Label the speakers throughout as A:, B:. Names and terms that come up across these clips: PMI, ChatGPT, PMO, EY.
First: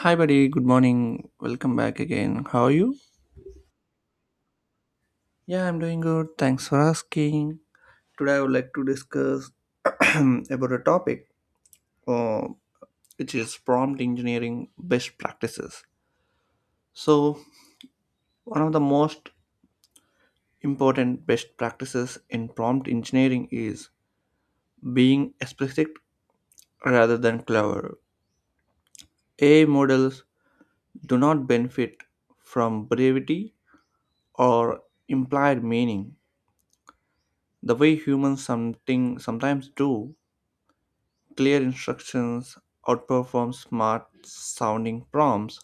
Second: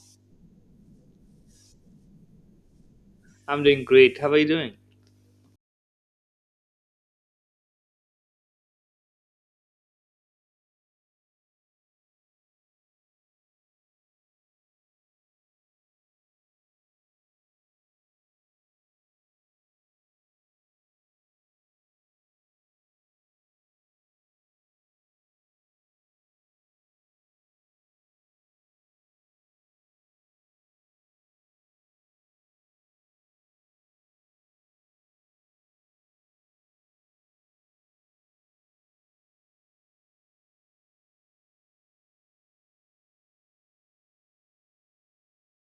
A: Hi, buddy. Good morning. Welcome back again. How are you?
B: I'm doing great. How are you doing?
A: Yeah, I'm doing good. Thanks for asking. Today, I would like to discuss about a topic uh, which is prompt engineering best practices. So, one of the most important best practices in prompt engineering is being explicit rather than clever. AI models do not benefit from brevity or implied meaning the way humans something sometimes do. Clear instructions outperform smart sounding prompts,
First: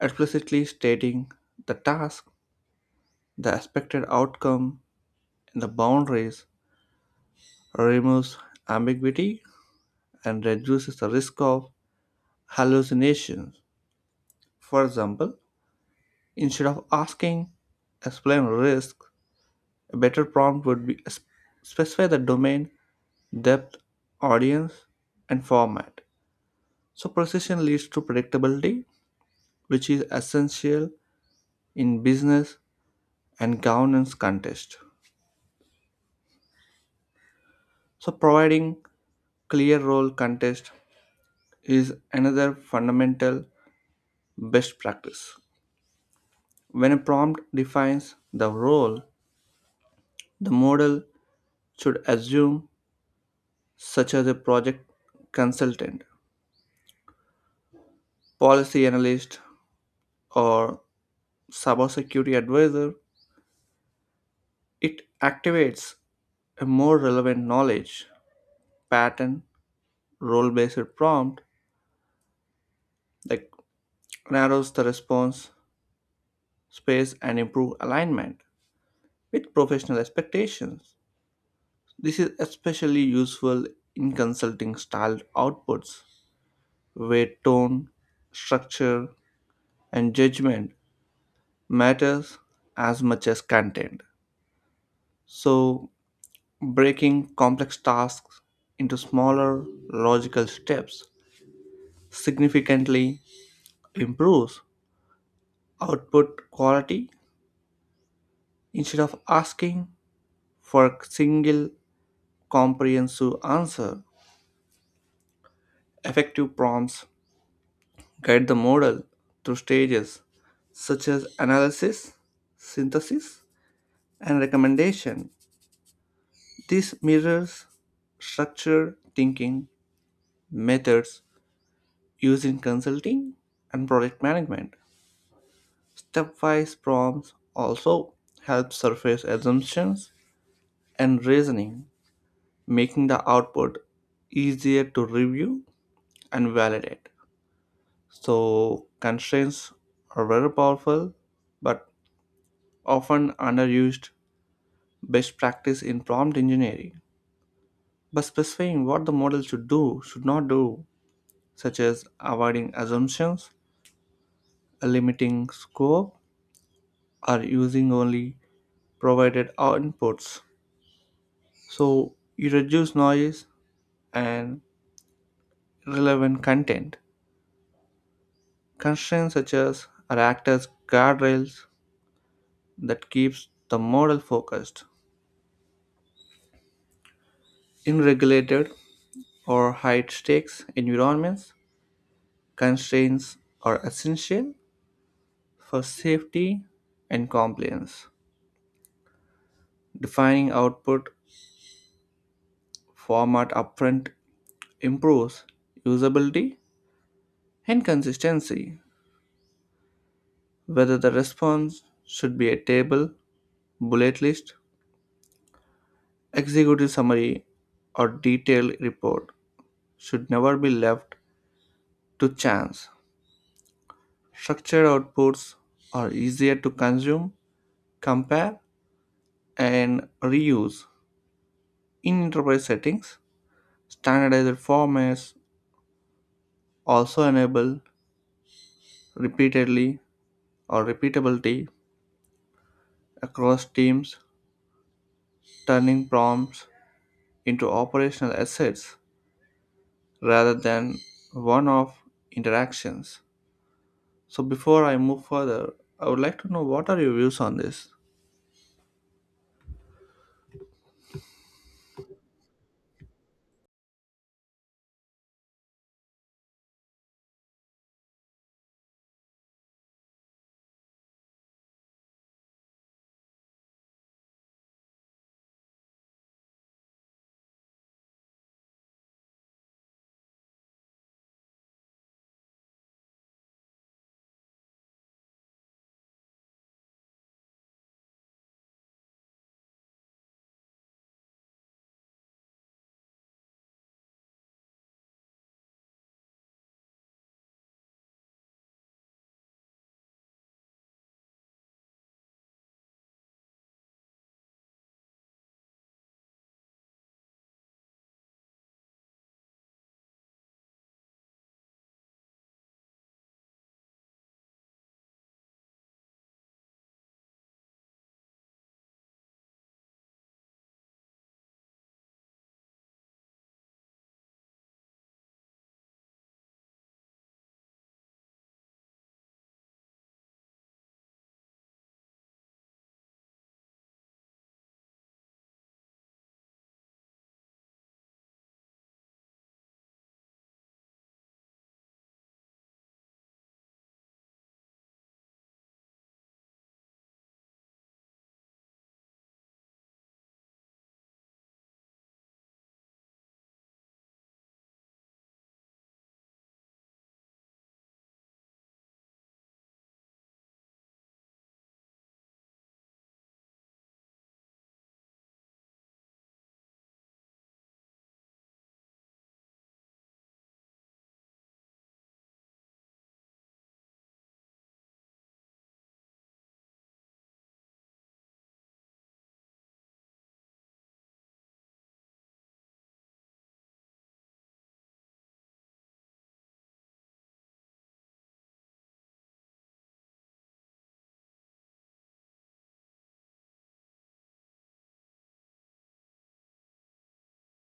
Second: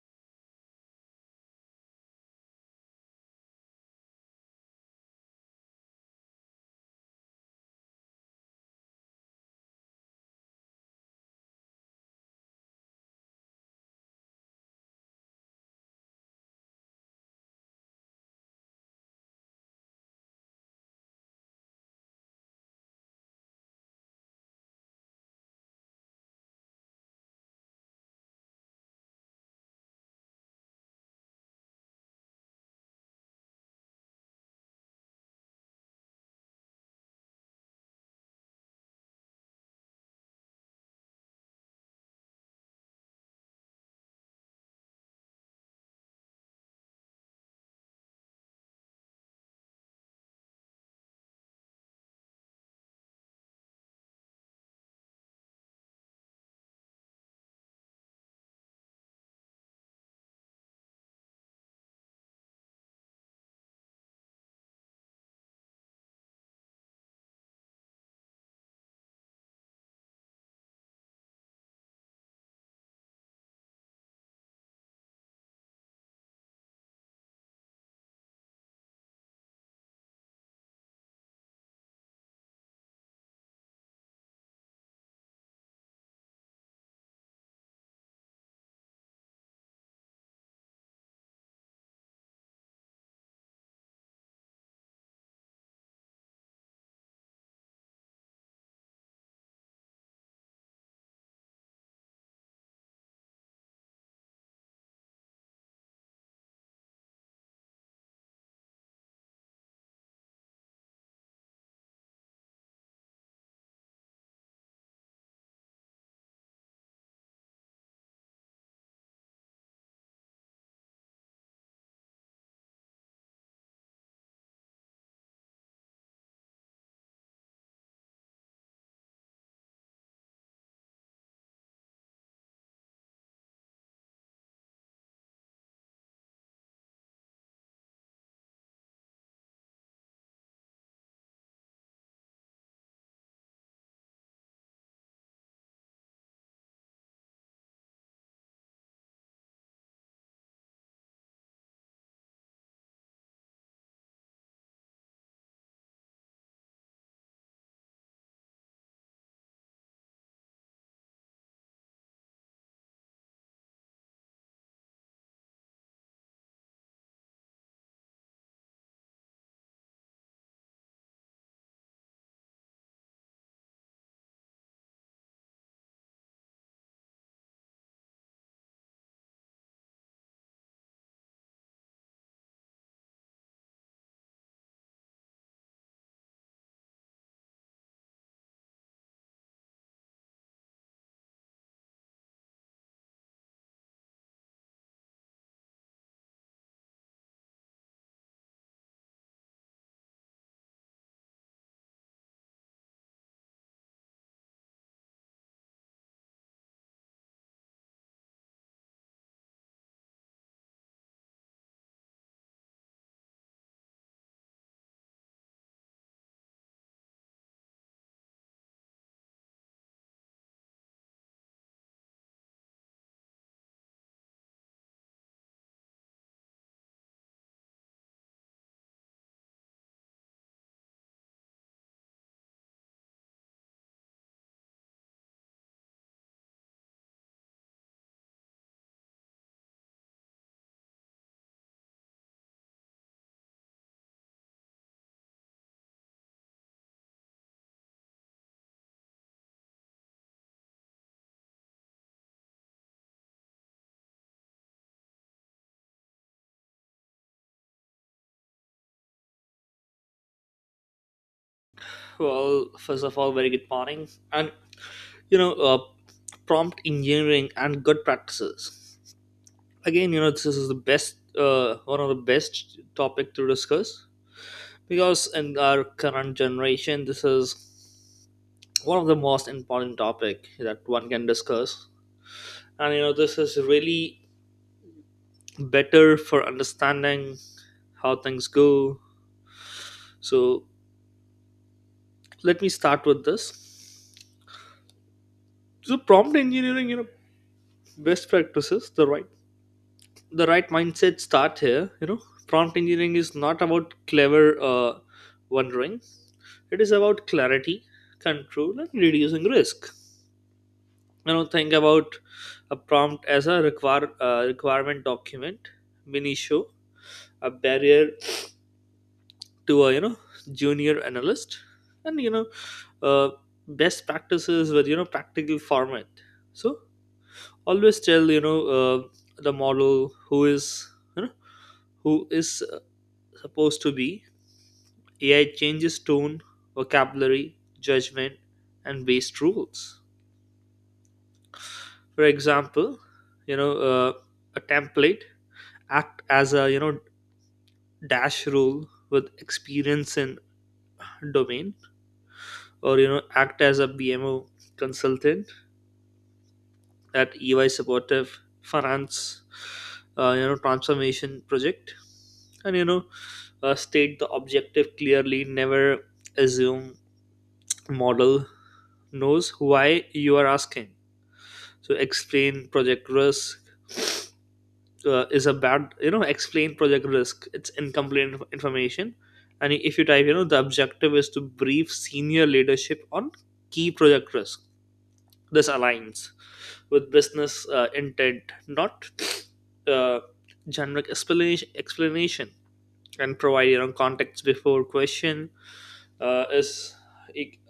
A: explicitly stating the task, the expected outcome, and the boundaries, removes ambiguity, and reduces the risk of hallucinations. For example, instead of asking, explain risk, a better prompt would be specify the domain, depth, audience, and format. So precision leads to predictability, which is essential in business and governance context. So providing clear role context is another fundamental best practice. When a prompt defines the role, the model should assume, such as a project consultant, policy analyst, or cybersecurity advisor. It activates a more relevant knowledge pattern role-based prompt that narrows the response space and improve alignment with professional expectations. This is especially useful in consulting style outputs where tone, structure, and judgment matters as much as content. So, breaking complex tasks into smaller logical steps significantly improves output quality. Instead of asking for a single comprehensive answer, effective prompts guide the model through stages such as analysis, synthesis, and recommendation. This mirrors structure thinking methods used in consulting and project management. Stepwise prompts also help surface assumptions and reasoning, making the output easier to review and validate. So, constraints are very powerful but often underused best practice in prompt engineering. By specifying what the model should do, should not do, such as avoiding assumptions, limiting scope, or using only provided outputs. So you reduce noise and relevant content. Constraints such as are act as guardrails that keeps the model focused. In regulated or high stakes environments, constraints are essential for safety and compliance. Defining output format upfront improves usability and consistency. Whether the response should be a table, bullet list, executive summary, or detailed report should never be left to chance. Structured outputs are easier to consume, compare, and reuse. In enterprise settings, standardized formats also enable repeatedly or repeatability across teams, turning prompts into operational assets rather than one off interactions. So, before I move further, I would like to know what are your views on this?
B: Well, first of all, very good morning. And you know, uh, prompt engineering and good practices. Again, this is the best, one of the best topic to discuss because in our current generation, this is one of the most important topic that one can discuss. And this is really better for understanding how things go. So let me start with this. So prompt engineering, best practices, the right mindset start here. Prompt engineering is not about clever wondering, it is about clarity, control and reducing risk. Think about a prompt as a requirement document, mini show a barrier to a junior analyst. And you know uh, Best practices with practical format. So always tell the model who is you know who is supposed to be. AI changes tone, vocabulary, judgment, and based rules. For example, you know, uh, a template act as a dash rule with experience in domain, or act as a BMO consultant at EY supportive finance, transformation project, and state the objective clearly. Never assume model knows why you are asking. So explain project risk is a bad, explain project risk. It's incomplete information. And if you type, the objective is to brief senior leadership on key project risk. This aligns with business intent, not uh, generic explanation, and provide context before question is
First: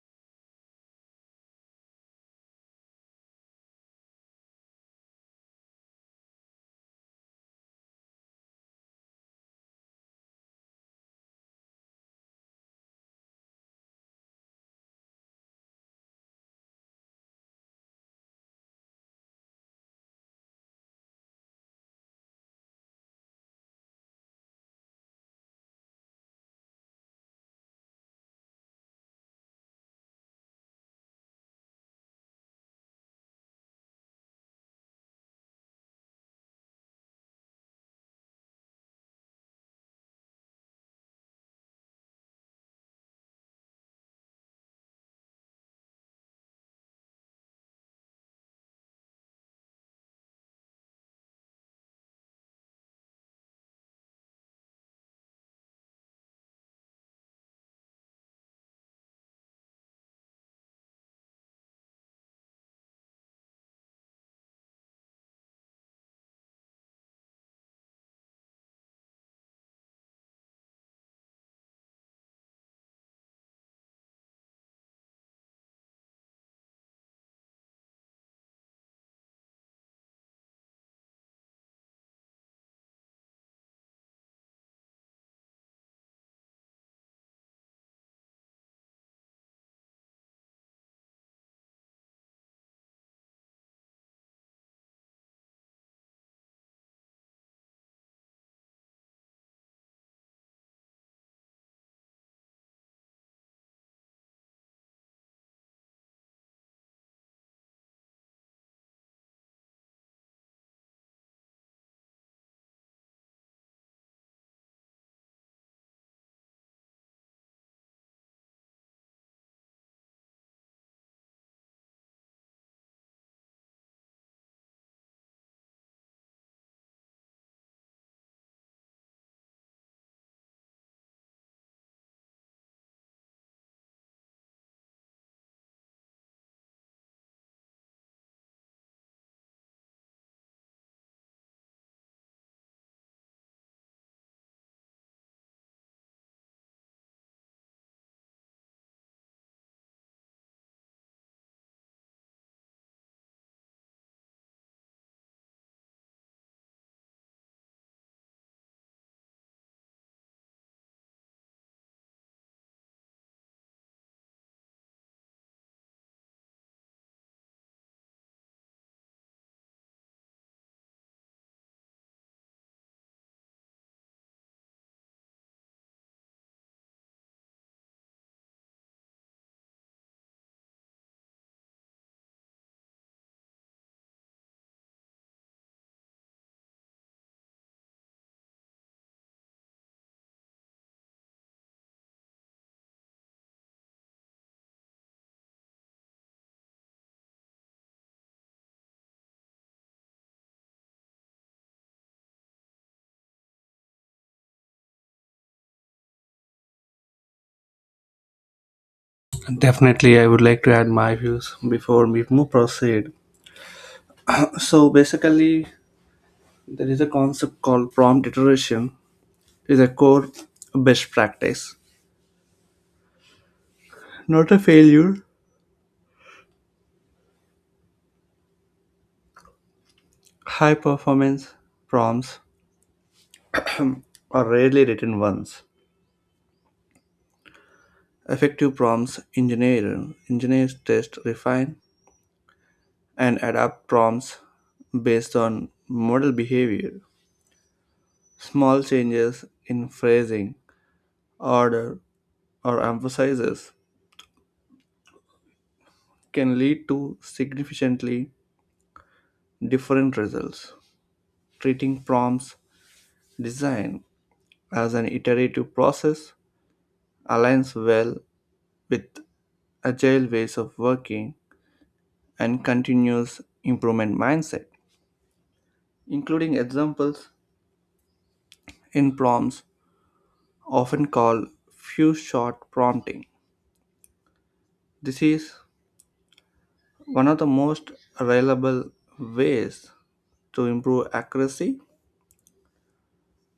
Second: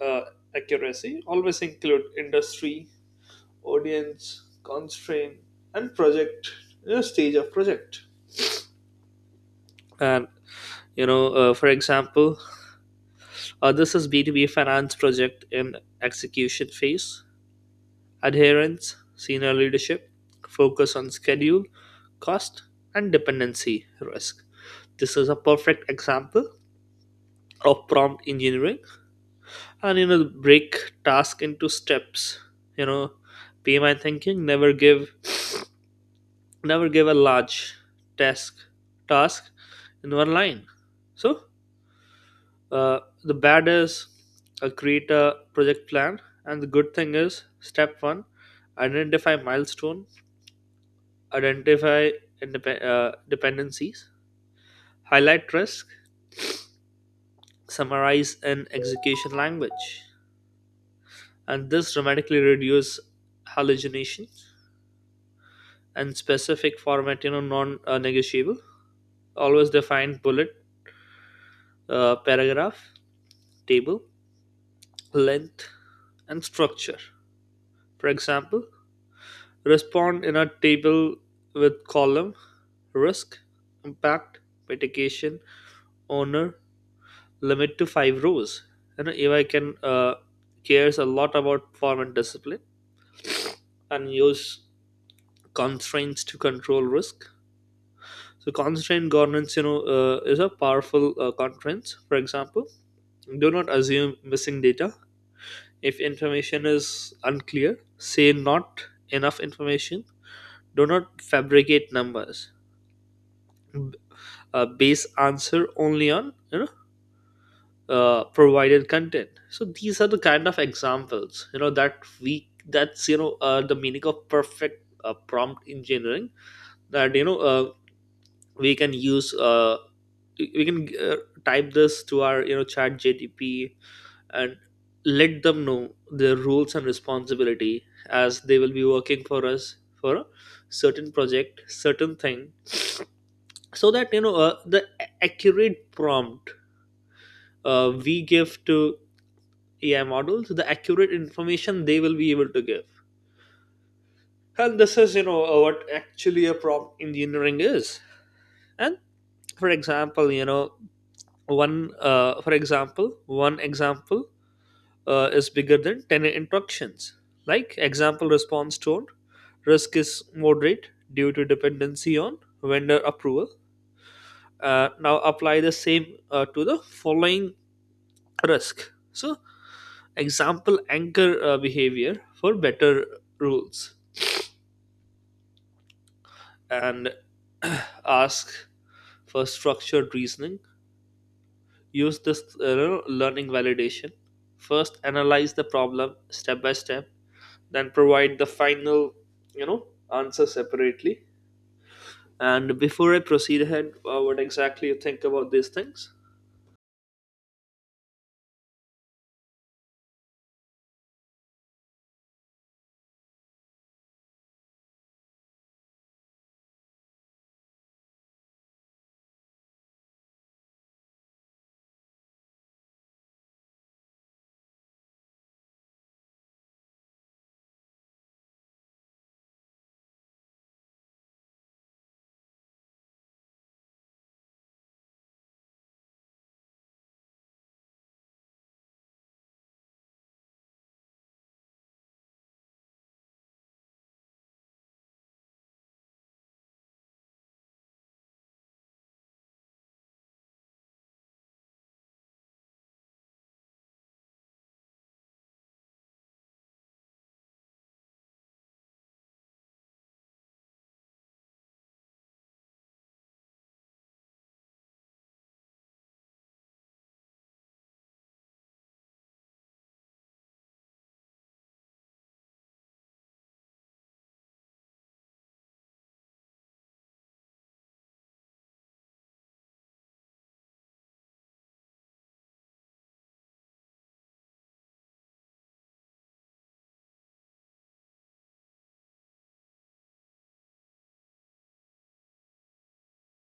B: uh, accuracy. Always include industry, audience, constraint, and project, stage of project. And you know For example, this is B2B finance project in execution phase, adherence senior leadership, focus on schedule, cost and dependency risk. This is a perfect example of prompt engineering. And you know Break task into steps, you know pmi thinking. Never give a large task task in one line. So the bad is create a project plan, and the good thing is step one, identify milestone, identify dependencies, highlight risk, summarize in execution language, and this dramatically reduce hallucination and specific format. You know, non-negotiable. Always define bullet, paragraph, table, length, and structure. For example, respond in a table with column risk, impact, mitigation, owner, limit to five rows. You know, AI can cares a lot about form and discipline and use constraints to control risk. So constraint governance, is a powerful constraint. For example, do not assume missing data. If information is unclear, say not enough information, do not fabricate numbers. B- Base answer only on provided content. So these are the kind of examples, that we that's you know the meaning of perfect prompt engineering, that we can use, we can type this to our chat gtp, and let them know their roles and responsibility as they will be working for us for a certain project, certain thing. So that the accurate prompt we give to ai models, the accurate information they will be able to give. And this is what actually a prompt engineering is. And for example, one example is bigger than 10 instructions, like example response tone: risk is moderate due to dependency on vendor approval. Now apply the same to the following risk. So example anchor behavior for better rules and ask for structured reasoning. Use this learning validation, first analyze the problem step by step, then provide the final, you know answer separately. And before I proceed ahead, what exactly you think about these things?
A: Definitely, I would like to add my views before we move proceed. So basically, there is a concept called prompt iteration. Is a core best practice. Not a failure. High performance prompts are rarely written once. Effective prompts engineers test, refine, and adapt prompts based on model behavior. Small changes in phrasing, order, or emphasis can lead to significantly different results. Treating prompts design as an iterative process aligns well with agile ways of working and continuous improvement mindset, including examples in prompts often called few shot prompting. This is one of the most reliable ways to improve accuracy.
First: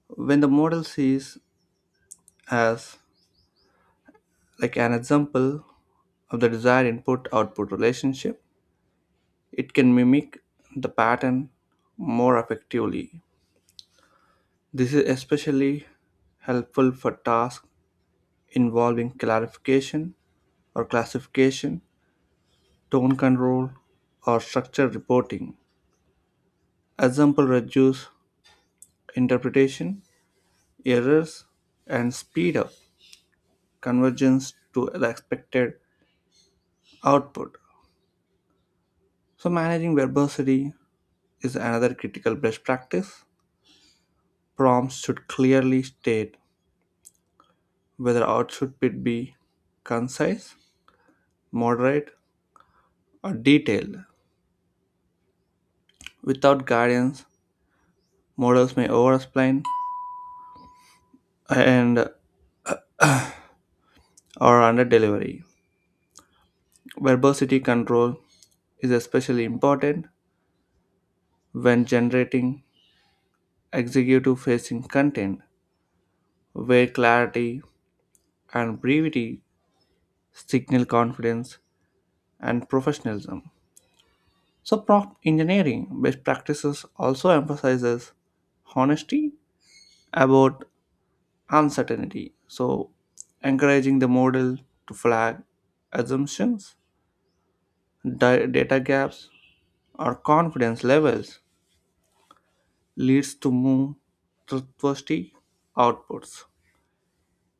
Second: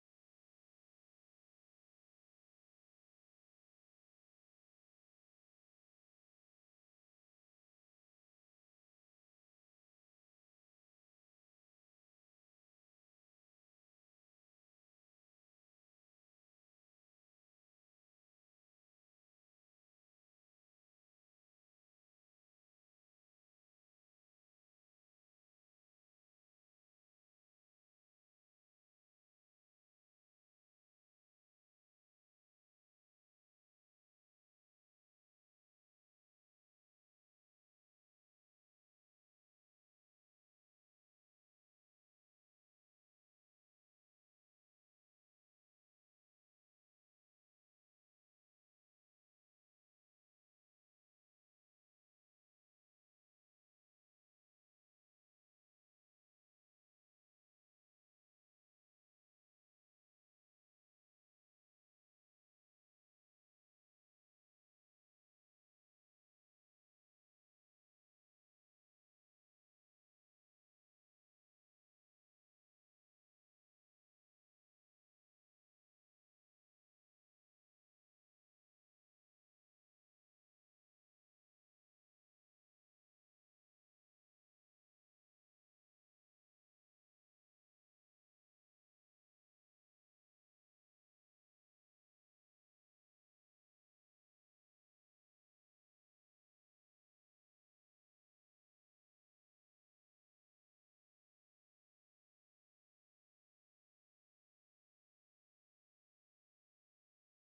A: When the model sees as like an example of the desired input output relationship, it can mimic the pattern more effectively. This is especially helpful for tasks involving clarification or classification, tone control, or structure reporting. Example reduce interpretation, errors, and speed up convergence to the expected output. So, managing verbosity is another critical best practice. Prompts should clearly state whether output should be concise, moderate, or detailed. Without guidance, models may overexplain and or under delivery. Verbosity control is especially important when generating executive facing content where clarity and brevity signal confidence and professionalism. So prompt engineering best practices also emphasizes honesty about uncertainty. So encouraging the model to flag assumptions, data gaps, or confidence levels leads to more trustworthy outputs.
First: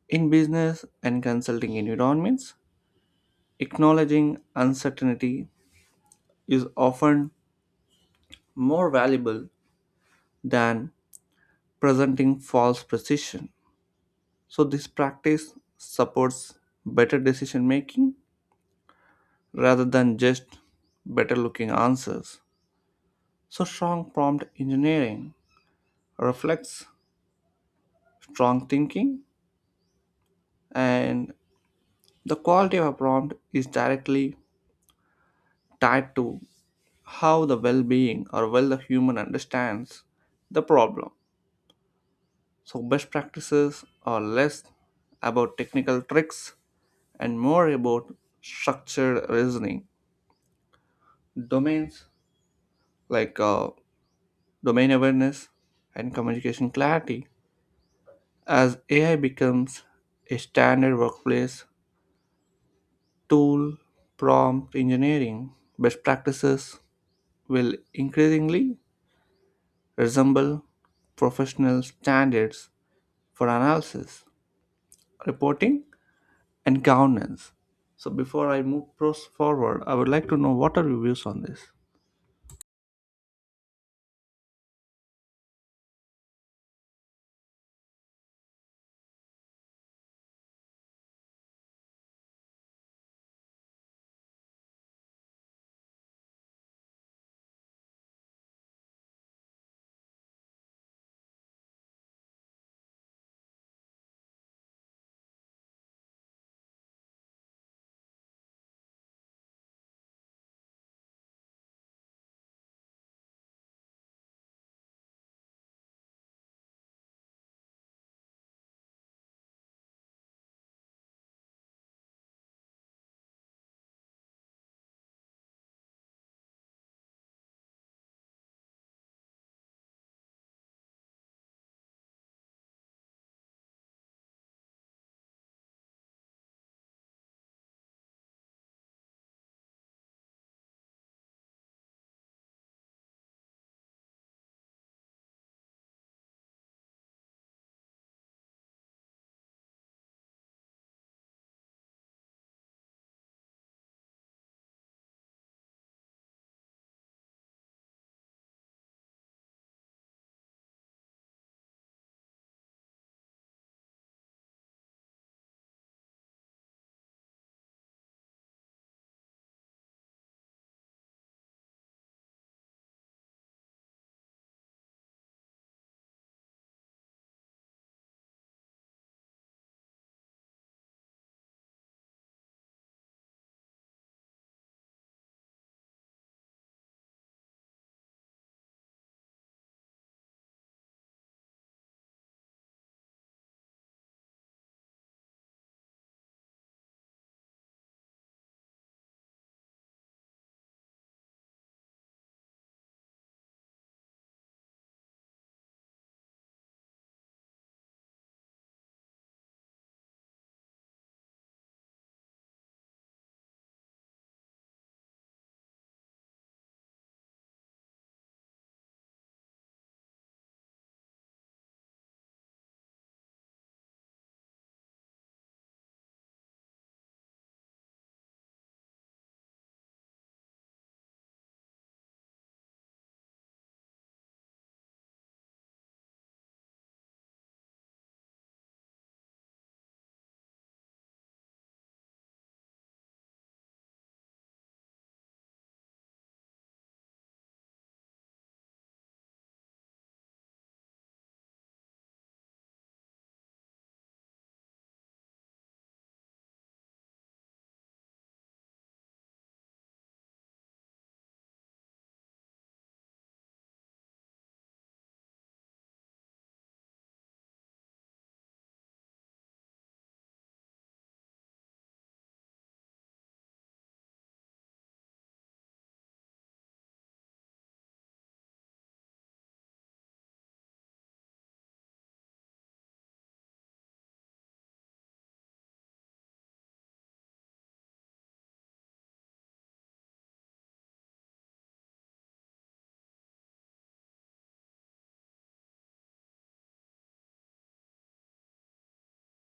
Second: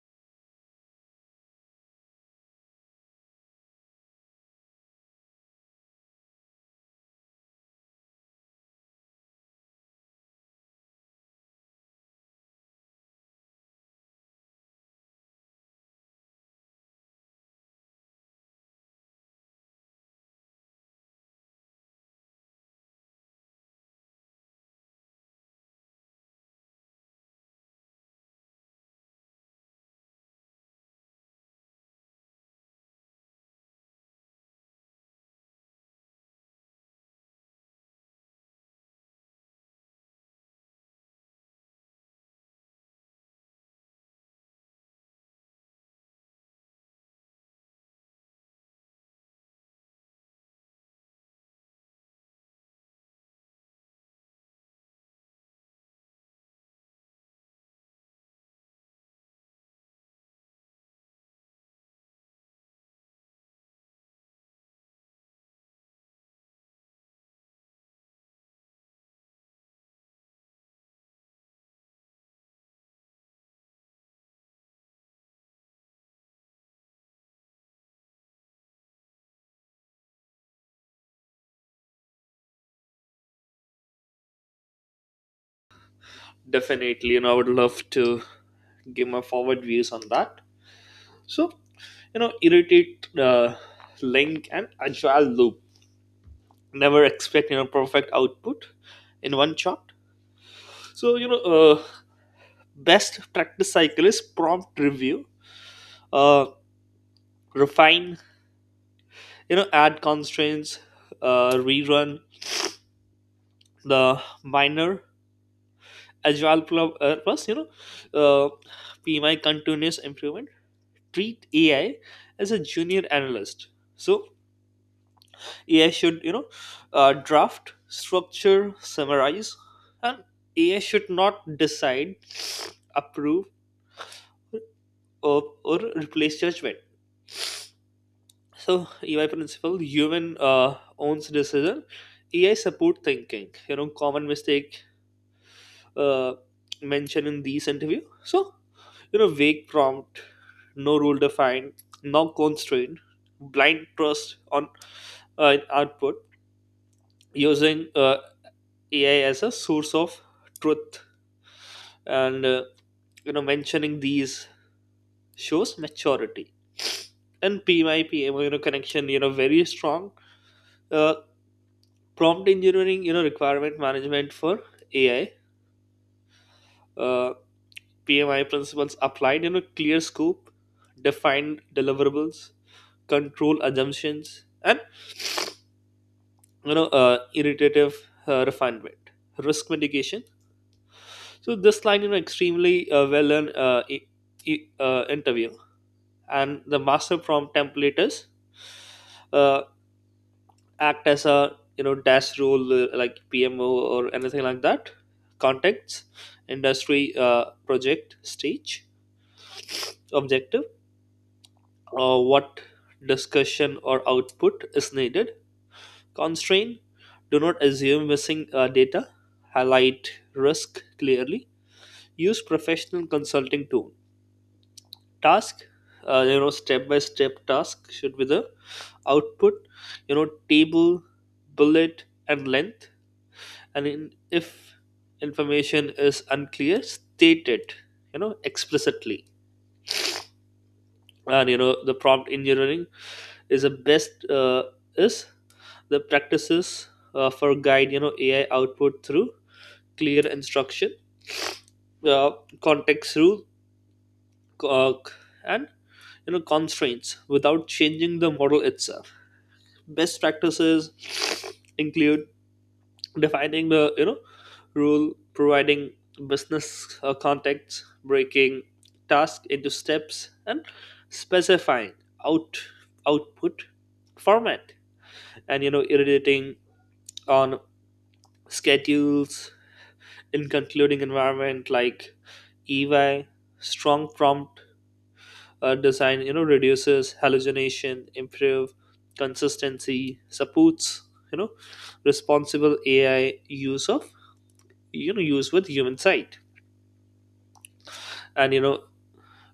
A: In business and consulting environments, acknowledging uncertainty is often more valuable than presenting false precision. So, this practice supports better decision making rather than just better looking answers. So, strong prompt engineering reflects strong thinking, and the quality of a prompt is directly tied to how the well being or well the human understands the problem. So, best practices are less about technical tricks and more about structured reasoning. Domains like domain awareness and communication clarity. As AI becomes a standard workplace tool, prompt engineering best practices will increasingly resemble professional standards for analysis, reporting, and governance. So before I move pros forward, I would like to know what are your views on this?
B: Definitely I would love to give my forward views on that. So irritate link and agile loop, never expect perfect output in one shot. So best practice cycle is prompt review, uh, refine, add constraints, rerun the minor agile plus uh, pmi continuous improvement. Treat ai as a junior analyst. So ai should draft, structure, summarize, and ai should not decide, approve, or replace judgment. So EY principle: human owns decision. AI support thinking. You know, common mistake uh, mentioned in these interview. So vague prompt, no rule defined, no constraint, blind trust on in output, using AI as a source of truth, and mentioning these shows maturity. And PMI, PMO, connection, very strong uh, prompt engineering, requirement management for ai. uh, Pmi principles applied. You know, clear scope, defined deliverables, control assumptions, and iterative refinement, risk mitigation. So this line extremely well in interview. And the master prompt template is uh, act as a dash role like PMO or anything like that. Context, industry, project, stage, objective, what discussion or output is needed. Constraint, do not assume missing data. Highlight risk clearly. Use professional consulting tool. Task, step by step task should be the output. You know, table, bullet, and length. If information is unclear, state it explicitly. And the prompt engineering is the best, is the practices for guide ai output through clear instruction, uh, context rule, uh, and constraints without changing the model itself. Best practices include defining the, rule, providing business context, breaking task into steps and specifying out output format, and iterating on schedules in concluding environment like EY. Strong prompt design reduces hallucination, improve consistency, supports you know responsible ai use of use with human sight. And you know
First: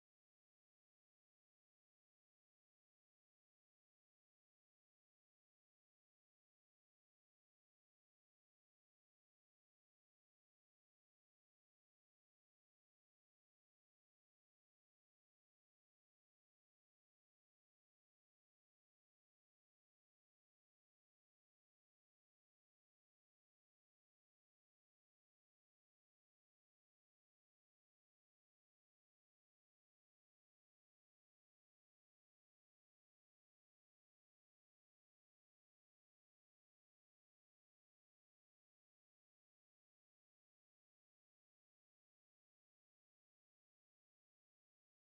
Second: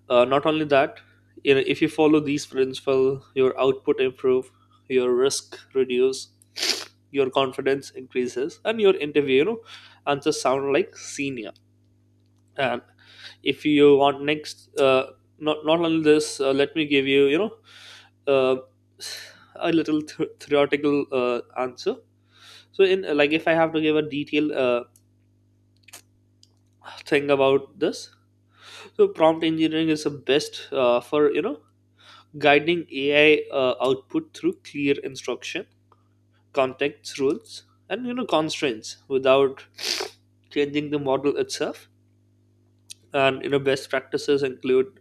B: uh, not only that, if you follow these principle, your output improve, your risk reduce, your confidence increases, and your interview, answers sound like senior. And if you want next, not only this, let me give you, you know uh, a little theoretical answer. So in, like, if I have to give a detailed thing about this. So prompt engineering is the best, for guiding AI output through clear instruction, context rules, and constraints without changing the model itself. And best practices include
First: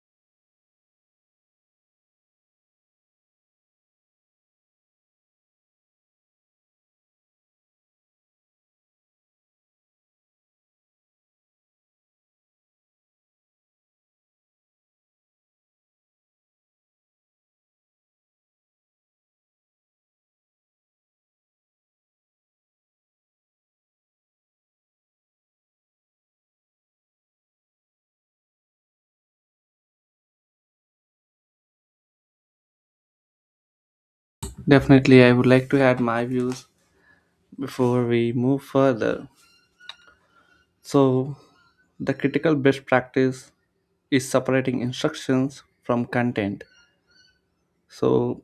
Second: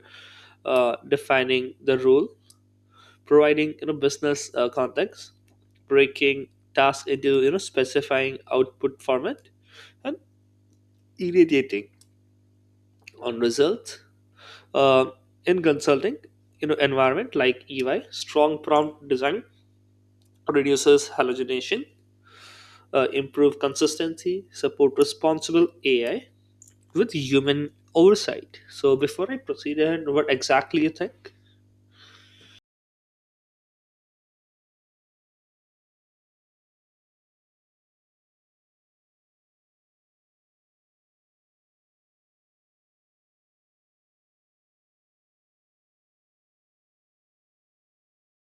B: defining the rule, providing business context, breaking tasks into specifying output format, and irradiating on results. Uh, in consulting, environment like EY, strong prompt design reduces hallucination, improve consistency, support responsible AI with human oversight. So, before I proceed ahead, what exactly you think?
A: Definitely, I would like to add my views before we move further. So, the critical best practice is separating instructions from content. So,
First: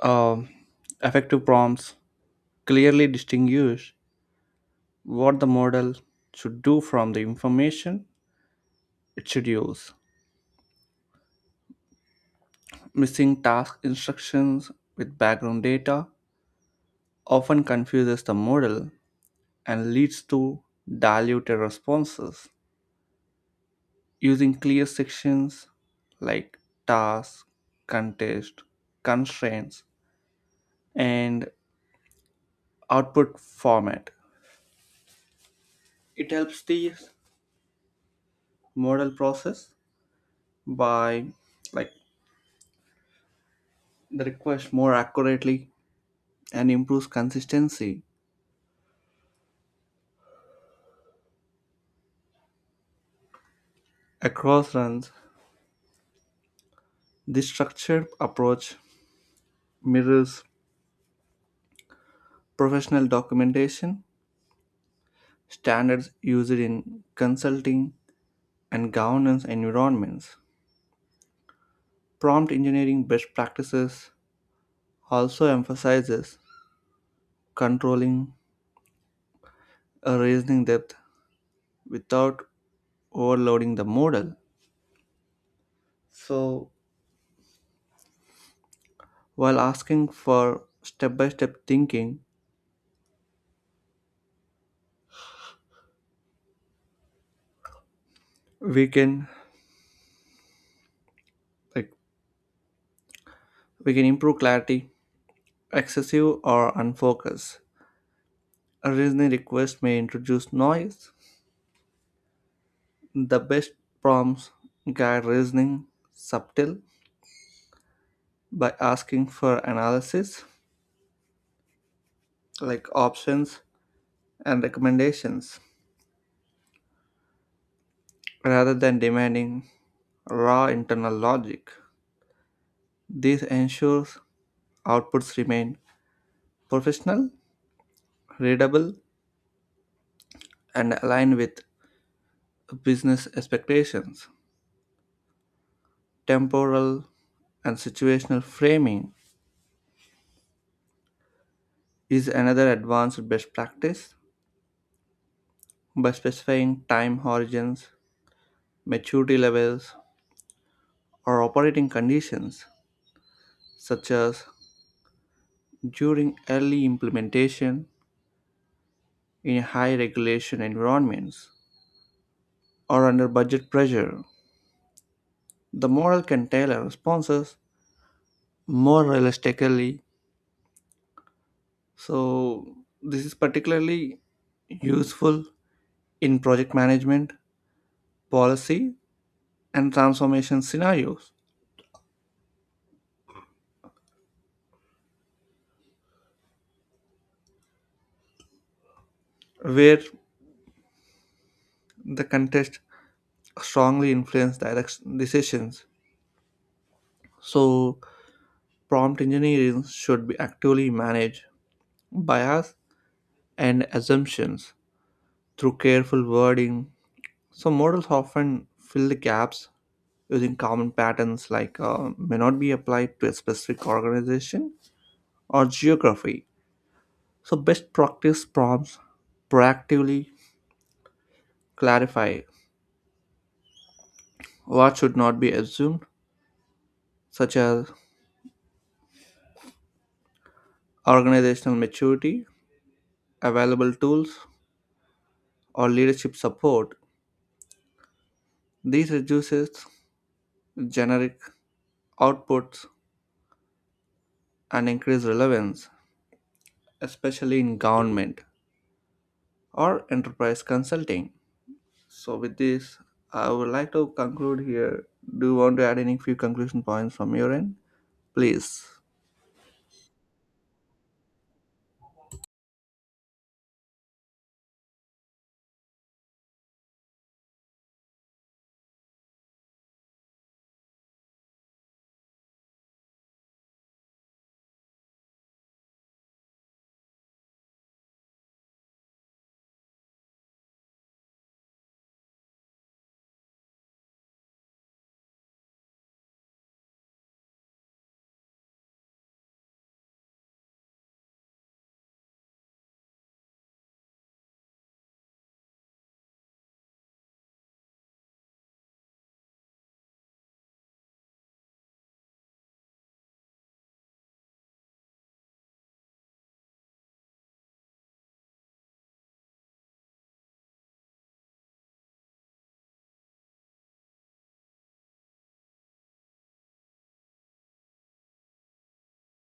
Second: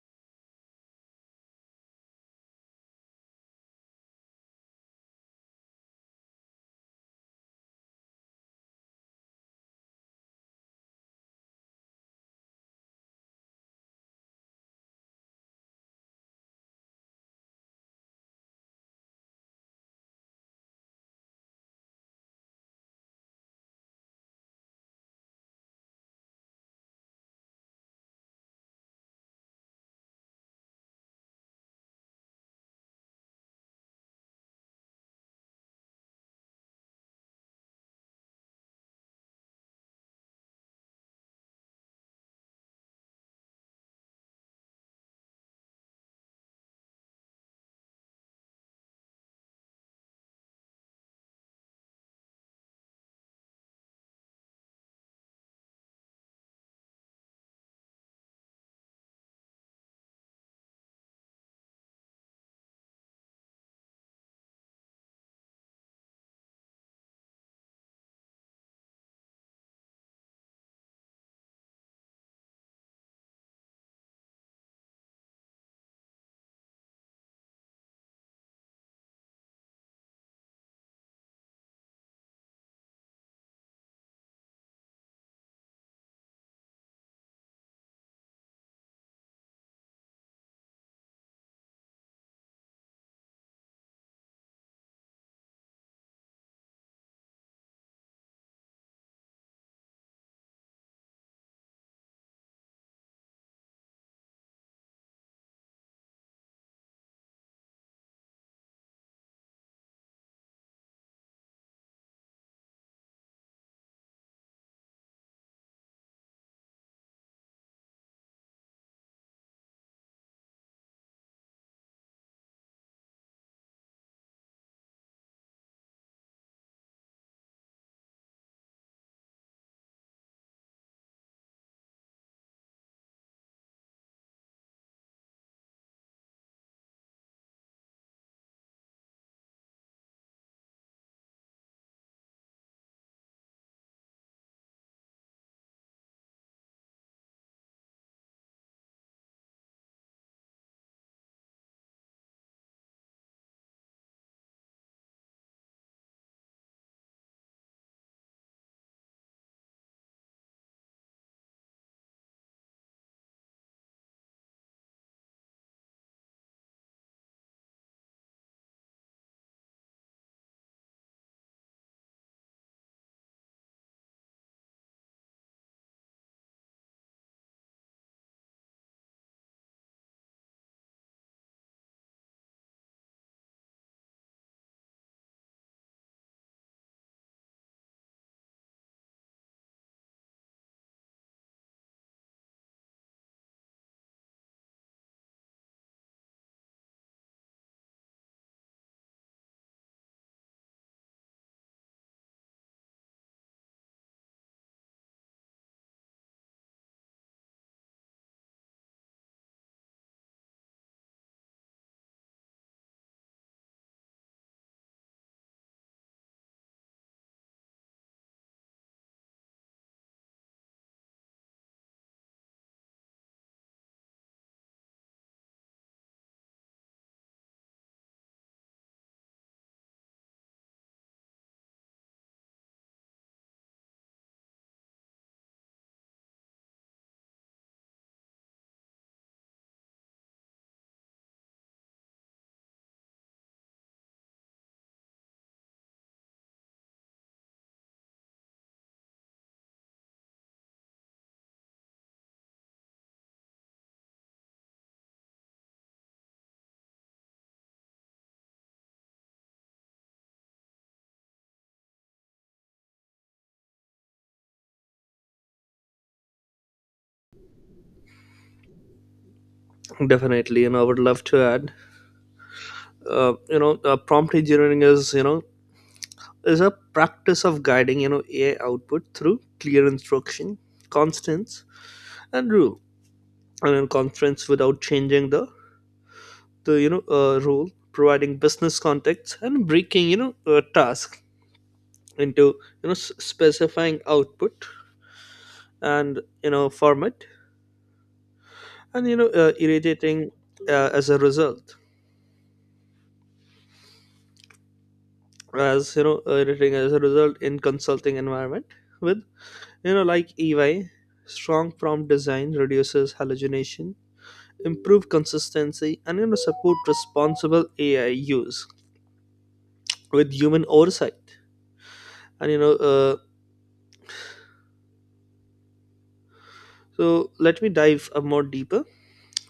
A: um, effective prompts clearly distinguish what the model should do from the information it should use. Missing task instructions with background data often confuses the model and leads to diluted responses. Using clear sections like task, contest, constraints, and output format, it helps the model process by like the request more accurately and improves consistency across runs. This structured approach mirrors professional documentation standards used in consulting and governance environments. Prompt engineering best practices also emphasizes controlling a reasoning depth without overloading the model. So, while asking for step-by-step thinking, we can like we can improve clarity, excessive or unfocused. A reasoning request may introduce noise. The best prompts guide reasoning subtle by asking for analysis like options and recommendations, rather than demanding raw internal logic. This ensures outputs remain professional, readable, and aligned with business expectations. Temporal and situational framing is another advanced best practice. By specifying time horizons, maturity levels, or operating conditions, such as during early implementation in high regulation environments or under budget pressure, the model can tailor responses more realistically. So, this is particularly useful in project management, policy, and transformation scenarios where the context strongly influence direction decisions. So, prompt engineering should be actively managed bias and assumptions through careful wording. So, models often fill the gaps using common patterns like may not be applied to a specific organization or geography. So, best practice prompts proactively clarify what should not be assumed, such as organizational maturity, available tools, or leadership support. This reduces generic outputs and increase relevance, especially in government or enterprise consulting. So with this, I would like to conclude here. Do you want to add any few conclusion points from your end? Please.
B: Definitely, I would love to add. Prompt engineering is is a practice of guiding AI output through clear instruction, constants, and rule, and in constraints without changing the rule, providing business context and breaking task into, specifying output and format, and irritating as a result, as irritating as a result in consulting environment with, like EY, strong prompt design reduces hallucination, improve consistency, and support responsible ai use with human oversight. And you know So let me dive a more deeper.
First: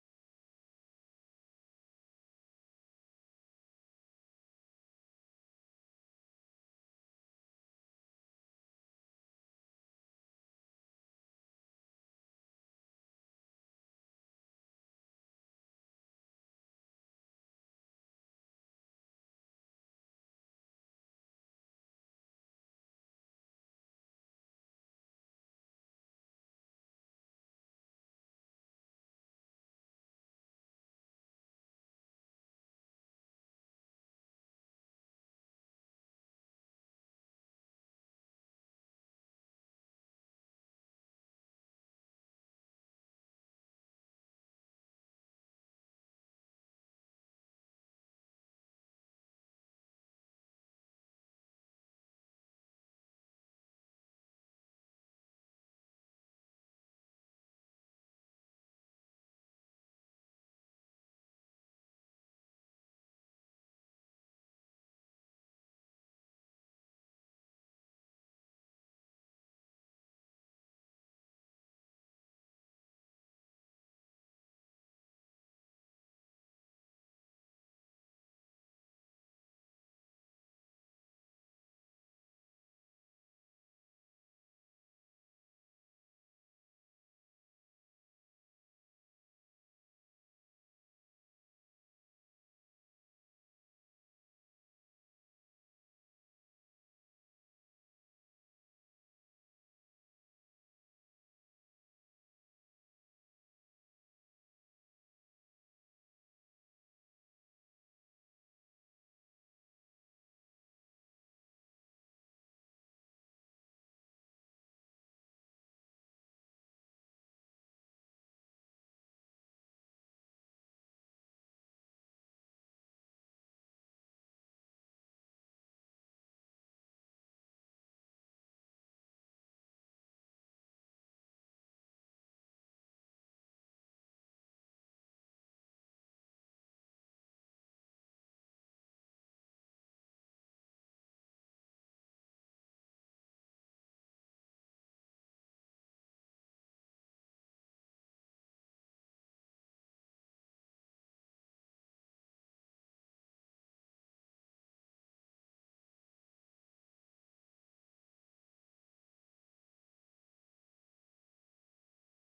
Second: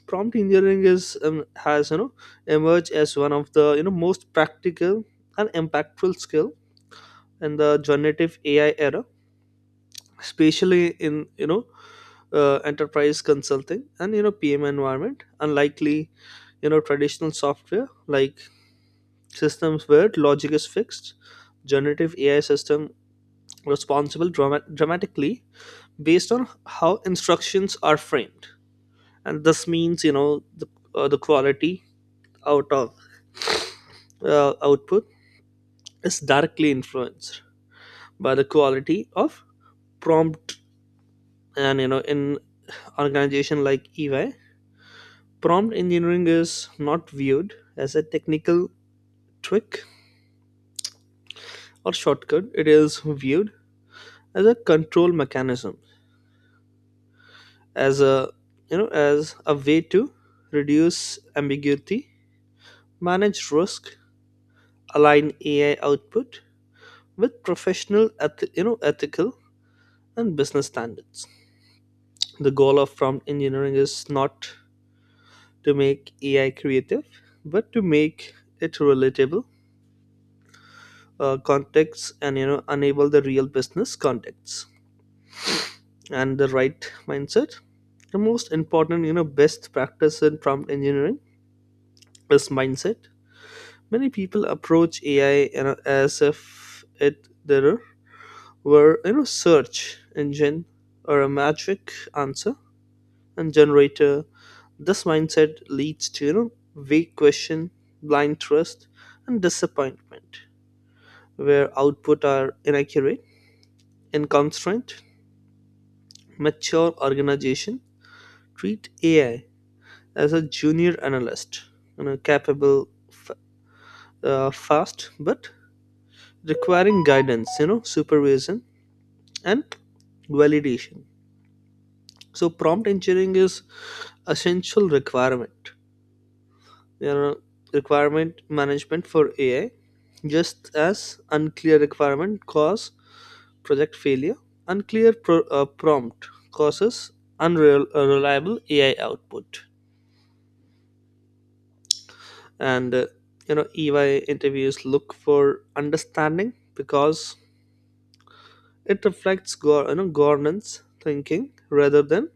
B: Prompt engineering is, has, emerged as one of the, most practical and impactful skill and the generative AI era, especially in enterprise consulting and PM environment. Unlikely traditional software like systems where logic is fixed, generative AI system responsible dramatically based on how instructions are framed, and this means the, the quality out of output is directly influenced by the quality of prompt. And in organization like EY, prompt engineering is not viewed as a technical trick or shortcut. It is viewed as a control mechanism, as a, as a way to reduce ambiguity, manage risk, align AI output with professional, ethical and business standards. The goal of prompt engineering is not to make AI creative, but to make it relatable, context, and enable the real business context, and the right mindset. The most important, best practice in prompt engineering is mindset. Many people approach AI, as if it there were, search engine or a magic answer and generator. This mindset leads to vague question, blind trust, and disappointment, where output are inaccurate and constraint. Mature organization treat AI as a junior analyst, capable, fast, but requiring guidance, supervision and validation. So prompt engineering is essential requirement, you know, requirement management for AI, just as unclear requirement cause project failure, unclear prompt causes unreliable AI output. And you know EY interviews look for understanding because it reflects governance thinking rather than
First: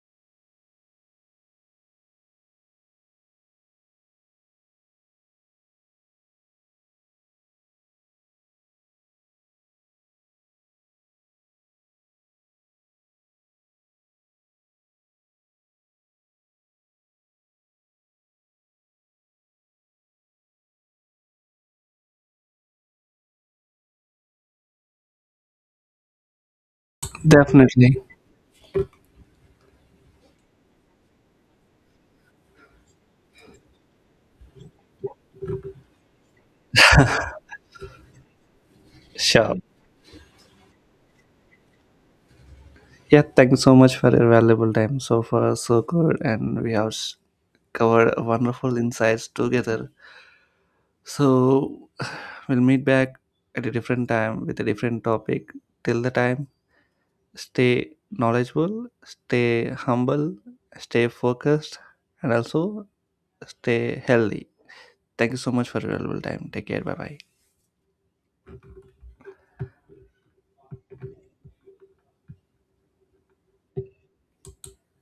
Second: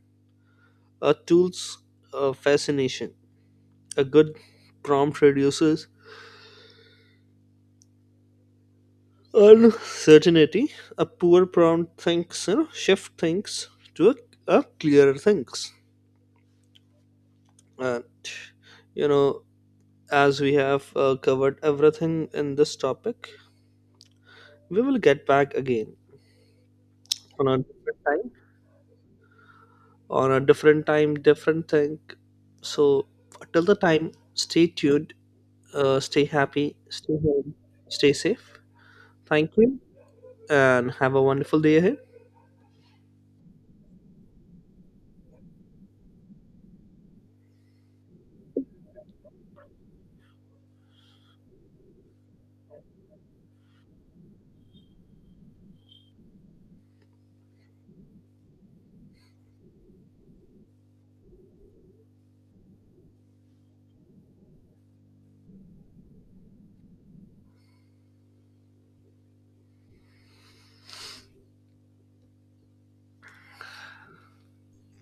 B: a tool's fascination. A good prompt reduces uncertainty, a poor prompt thinks, shift things to a clearer things. And you know as we have covered everything in this topic, we will get back again on a different
A: Definitely.
B: time, different thing. So till the time, stay tuned, stay happy, stay home, stay safe. Thank
A: Sure.
B: you, and have a wonderful day ahead.
A: Yeah, thank you so much for your valuable time. So far, so good, and we have covered wonderful insights together. So, we'll meet back at a different time with a different topic. Till the time, stay knowledgeable, stay humble, stay focused, and also stay healthy. Thank you so much for your valuable time. Take care. Bye bye.